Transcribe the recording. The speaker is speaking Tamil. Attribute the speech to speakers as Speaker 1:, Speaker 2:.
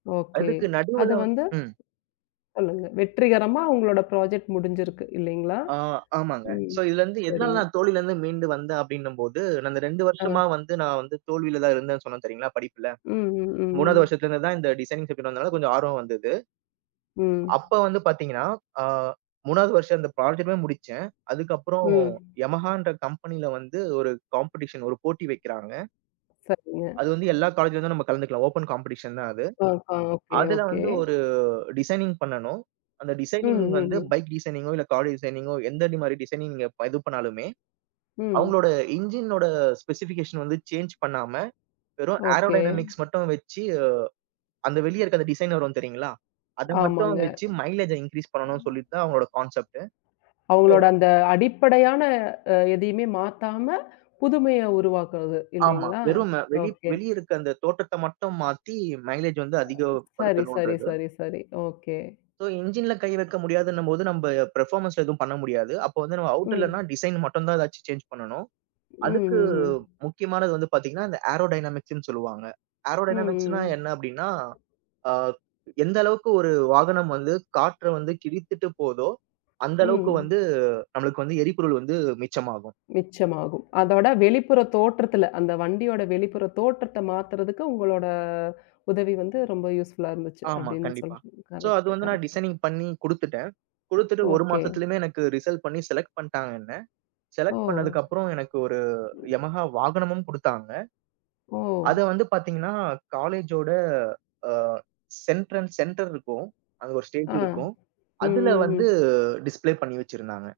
Speaker 1: ஓகே.
Speaker 2: அதுக்கு
Speaker 1: அது
Speaker 2: நடுவுல வந்
Speaker 1: வந்து
Speaker 2: ம்.
Speaker 1: சொல்லுங்க. வெற்றிகரமா உங்களோட புராஜெக்ட் முடிஞ்சிருக்கு இல்லைங்களா?
Speaker 2: ஆ, ஆமாங்க.
Speaker 1: ம்.
Speaker 2: சோ இதுல இருந்து எதனால
Speaker 1: சரிங்க.
Speaker 2: நான் தோல்வில இருந்து மீண்டு வந்த அப்டின்னம்போது நான் இந்த 2
Speaker 1: அ.
Speaker 2: வருஷமா வந்து நான் வந்து தோல்விலதான் இருந்தேன் சொன்னேன் தெரியுங்களா படிப்புல.
Speaker 1: ம், ம்,
Speaker 2: 3வது
Speaker 1: ம்.
Speaker 2: வருஷத்துல இருந்துதான் இந்த டிசைனிங் சப்ஜெக்ட் வந்ததால கொஞ்சம் ஆர்வம் வந்தது.
Speaker 1: ம்.
Speaker 2: அப்ப வந்து பாத்தீங்கன்னா, ஆ, 3வது வருஷம் இந்த புராஜெக்ட்லா முடிச்சேன். அதுக்கு அப்புறம்
Speaker 1: ம்.
Speaker 2: யமஹான்ற கம்பெனில வந்து ஒரு காம்படிஷன் ஒரு போட்டி வக்கிறாங்க.
Speaker 1: சரிங்க.
Speaker 2: அது வந்து, எல்லா காலேஜ்ல இருந்தும் நம்ம கலந்துக்கலாம், ஓபன் காம்படிஷன் தான் அது.
Speaker 1: ஆ, ஆ. ஓகே,
Speaker 2: அதுல
Speaker 1: ஓகே.
Speaker 2: வந்து, ஒரு டிசைனிங் பண்ணணும். அந்த
Speaker 1: ம்,
Speaker 2: டிசைனிங்
Speaker 1: ம்,
Speaker 2: வந்து
Speaker 1: ம்.
Speaker 2: பைக் டிசைனிங்கோ இல்ல கார் டிசைனிங்கோ எந்த மாரி டிசைனிங் நீங்க இது பண்ணாலுமே,
Speaker 1: ம்.
Speaker 2: அவங்களோட இன்ஜினோட ஸ்பெசிபிகேஷன் வந்து சேஞ்ச் பண்ணாம, வெறும்
Speaker 1: ஓகே.
Speaker 2: ஏரோடைனமிக்ஸ் மட்டும் வச்சு, அந்த வெளியே இருக்கு அந்த டிசைனர் வரும் தெரியுங்களா? அத மட்டும்
Speaker 1: ஆமாங்க.
Speaker 2: வச்சு மைலேஜ்ஜ இன்கிரீஸ் பண்ணனும்
Speaker 1: ம்.
Speaker 2: சொல்லிட்டு தான் அவுங்களோட கான்செப்ட். ஓ.
Speaker 1: அவுங்களோட அந்த அடிப்படையான அ எதையுமே மாத்தாம புதுமைய உருவாக்குறது.
Speaker 2: ஆமா.
Speaker 1: இல்லைங்களா?
Speaker 2: வெறும் வெளி
Speaker 1: ஓகே.
Speaker 2: வெளிய இருக்குற அந்த தோற்றத்த மட்டும் மாத்தி மைலேஜ் வந்து அதிகப்
Speaker 1: சரி, சரி,
Speaker 2: படுத்தனுன்றது.
Speaker 1: சரி, சரி. ஓகே.
Speaker 2: சோ, இன்ஜின்ல கை வைக்க முடியாதுன்னம்போது, நம்ம பெர்ஃபார்மன்ஸ்ல எதுவும் பண்ண முடியாது. அப்ப வந்து நம்ம அவுட் இல்லனா
Speaker 1: ம்.
Speaker 2: டிசைன் மட்டும் தான் எதாச்சும் சேஞ்ச் பண்ணனும்.
Speaker 1: ம்,
Speaker 2: அதுக்கு
Speaker 1: ம், ம்.
Speaker 2: முக்கியமானது வந்து பாத்தீங்கன்னா இந்த ஏரோடைனமிக்ஸ்ன்னு சொல்லுவாங்க.
Speaker 1: ம்,
Speaker 2: ஏரோடைனமிக்ஸ்ன்னா
Speaker 1: ம்.
Speaker 2: என்ன அப்டின்னா, ஆ எந்த அளவுக்கு ஒரு வாகனம் வந்து காற்றை வந்து கிழித்துட்டு போதோ, அந்த அளவுக்கு வந்து
Speaker 1: ம்.
Speaker 2: நம்மளுக்கு வந்து எரிபொருள் வந்து மிச்சமாகும்.
Speaker 1: மிச்சமாகும். அதோட வெளிப்புற தோற்றத்துல அந்த வண்டியோட வெளிப்புற தோற்றத்த மாத்துறதுக்கு, உங்களோட உதவி வந்து ரொம்ப யூஸ்ஃபுல்லா இருந்துச்சு
Speaker 2: ஆமா.
Speaker 1: அப்டின்னு
Speaker 2: கண்டிப்பா.
Speaker 1: சொல்றீங்க.
Speaker 2: சோ, அது
Speaker 1: கரெக்ட்,
Speaker 2: வந்து நான்
Speaker 1: கரெக்ட்.
Speaker 2: டிசைனிங் பண்ணி குடுத்துட்டேன். குடுத்துட்டு ஒரு
Speaker 1: ஓகே.
Speaker 2: மாசத்துலயுமே எனக்கு ரிசல்ட் பண்ணி செலக்ட் பண்ட்டாங்க என்ன.
Speaker 1: ஓ!
Speaker 2: செலக்ட் பண்ணதுக்கு அப்புறம் எனக்கு ஒரு யமஹா வாகனமும் குடுத்தாங்க.
Speaker 1: ஓ!
Speaker 2: அதை வந்து பாத்தீங்கன்னா காலேஜோட, அ, சென்ட்ரன்ஸ் சென்டர் இருக்கும், அங்க ஒரு ஸ்டேஜ்
Speaker 1: ஆ,
Speaker 2: இருக்கும்.
Speaker 1: ம்,
Speaker 2: அதுல
Speaker 1: ம்,
Speaker 2: வந்து
Speaker 1: ம்.
Speaker 2: டிஸ்ப்ளே பண்ணி வச்சிருந்தாங்க.